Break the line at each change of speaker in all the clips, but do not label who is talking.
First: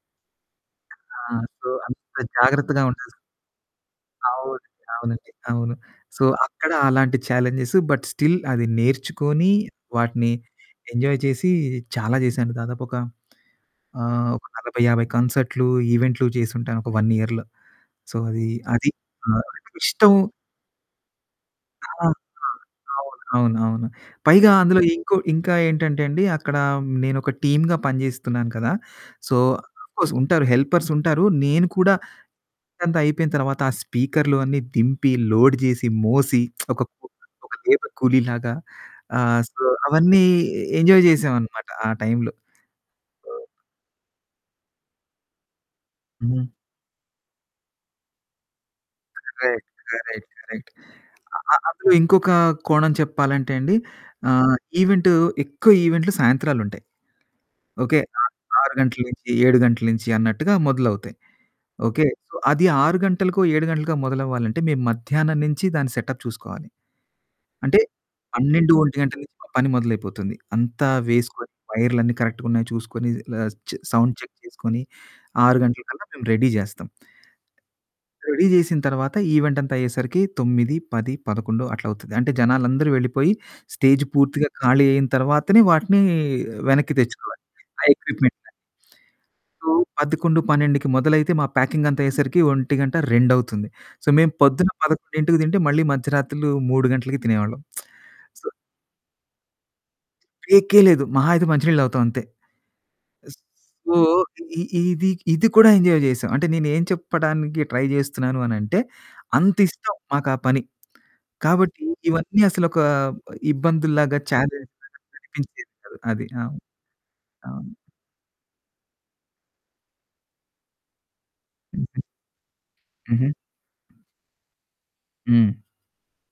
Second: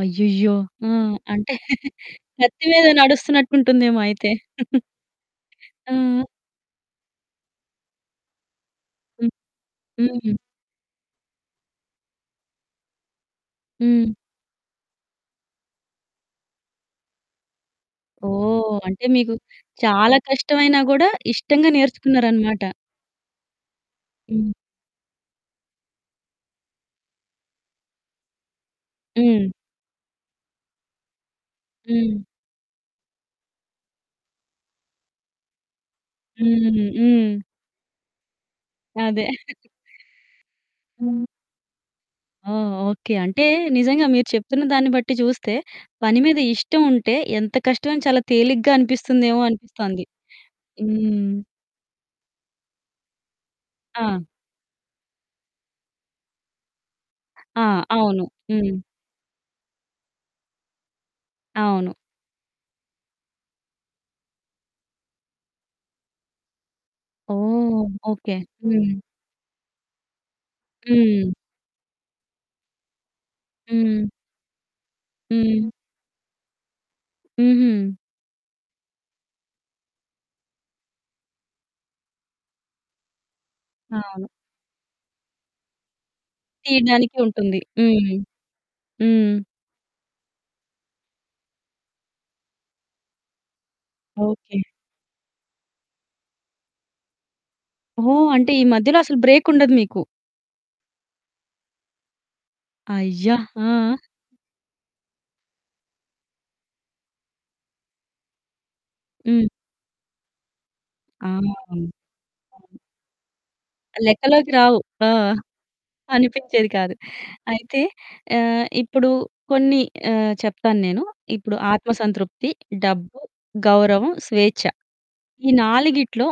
అయ్యయ్యో! ఆ!
ఆ!
అంటే
సో, అంత
కత్తి
జాగ్రత్తగా
మీద
ఉన్నాను.
నడుస్తున్నట్టుంటుందేమో అయితే.
అవును. అవునండి అవును.
ఆ!
సో, అక్కడ అలాంటి ఛాలెంజెస్. బట్ స్టిల్ అది
హ్మ్.
నేర్చుకొని వాటిని
హ్మ్.
ఎంజాయ్ చేసి చాలా చేసాను. దాదాపు ఒక
హ్మ్.
ఆహ్, ఒక 40, 50 కాన్సర్టులు, ఈవెంట్లు చేసి ఉంటాను ఒక 1 ఇయర్‌లో. సో, అది
ఓహ్!
అది
అంటే మీకు
ఆహ్, ఇష్టం
చాలా కష్టమైనా కూడా ఇష్టంగా
ఆ! ఆ!
నేర్చుకున్నారన్నమాట.
అవును అవును. అవును. అవును.
హ్మ్.
పైగా అందులో ఇంకో ఇంకా ఏంటంటే అండి. అక్కడ నేను ఒక టీమ్‌గా పనిచేస్తున్నాను కదా! సో,
హ్మ్.
ఆఫ్ కోర్స్ ఉంటారు హెల్పర్స్ ఉంటారు నేను కూడా
హ్మ్.
అక్కడంత అయిపోయిన తర్వాత, ఆ స్పీకర్లు అన్నీ దింపి లోడ్ చేసి మోసి. ఒక
హ్మ్.
కు
హ్మ్.
ఒక [unintelligible] కూలీ లాగా
అదే.
ఆహ్, సో, అవన్నీ ఎంజాయ్
హ్మ్.
చేసాం అనమాట. ఆ టైంలో.
ఓహ్! ఓకే.
ఆ!
అంటే నిజంగా మీరు చెప్తున్న దాన్ని బట్టి చూస్తే, పని మీద
హ్మ్.
ఇష్టం ఉంటే ఎంత కష్టమైన చాలా తేలిగ్గా అనిపిస్తుందేమో
కరెక్ట్
అనిపిస్తుంది.
Correct correct.
హ్మ్.
అ అందులో ఇంకొక కోణం చెప్పాలంటే అండి.
ఆ!
ఆహ్, ఈవెంట్ ఎక్కువ ఈవెంట్లు సాయంత్రాలు ఉంటాయి.
ఆ!
ఓకే.
అవును.
6
హ్మ్.
గంటల నుంచి 7 గంటల నుంచి అన్నట్టుగా మొదలవుతాయి.
అవును.
ఓకే. సో, అది 6 గంటలకో, 7 గంటలకో మొదలవ్వాలంటే మేము మధ్యాహ్నం నుంచి దాని సెటప్ చూసుకోవాలి. అంటే
ఓహ్! ఓకే.
12 ఒంటి
హ్మ్.
గంటల నుంచి మా పని మొదలైపోతుంది. అంతా
హ్మ్.
వేసుకొని, వైర్లన్నీ కరెక్ట్‌గా ఉన్నాయ చూసుకొని, ఆహ్, చ్
హ్మ్.
సౌండ్ చెక్ చేసుకొని, 6
హ్మ్.
గంటలకల్లా మేము రెడీ చేస్తాం.
హుహు.
రెడీ చేసిన తరువాత ఈవెంట్ అంతా అయ్యేసరికి 9, 10, 11 అట్లా అవుతది. అంటే జనాలందరూ వెళ్ళిపోయి స్టేజ్
అవును.
పూర్తిగా ఖాళీ అయిన తరువాతనే వాటిని వెనక్కి
తీయడానికి
తెచ్చుకోవాలి.
ఉంటుంది.
ఆ
హ్మ్.
ఎక్విప్మెంట్‌ని.
హ్మ్.
సో, 11, 12కి మొదలైతే మా ప్యాకింగ్ అంతా అయ్యేసరికి ఒంటిగంట రెండవుతుంది. సో, మేము
ఓకే.
పొద్దున 11:00కి తింటే, మళ్ళీ మధ్యరాత్రులు 3 గంటలకి తినేవాళ్ళం.
ఓహ్!
సో
అంటే ఈ మధ్యలో అసలు బ్రేకుండదు మీకు.
బ్రేకే లేదు. మహా అయితే మంచినీళ్ళు తాగుతాం అంతే.
అయ్యా! ఆ!
సో, ఇ ఇది ఇది కూడా ఎంజాయ్ చేసాం. అంటే నేను ఏం చెప్పడానికి ట్రై చేస్తున్నాను అనంటే,
హ్మ్.
అంత ఇష్టం మాకు ఆ పని.
అవును.
కాబట్టి,
అవును.
ఇవన్నీ అసలు ఒక ఇబ్బందుల్లాగా,
లెక్కలోకి
చాలెంజ్
రావు.
లాగా
ఆ!
కనిపించేది కాదు అది.
అనిపించేది కాదు.
అవును.
అయితే ఆహ్, ఇప్పుడు కొన్ని ఆహ్, చెప్తాను నేను. ఇప్పుడు ఆత్మ
హుహు.
సంతృప్తి, డబ్బు,
హుహు.
గౌరవం, స్వేచ్ఛ ఈ
హ్మ్.
నాలుగిట్లో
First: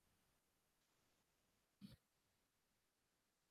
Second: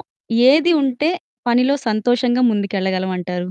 ఏది ఉంటే, పనిలో సంతోషంగా ముందుకెళ్ళగలం అంటారు?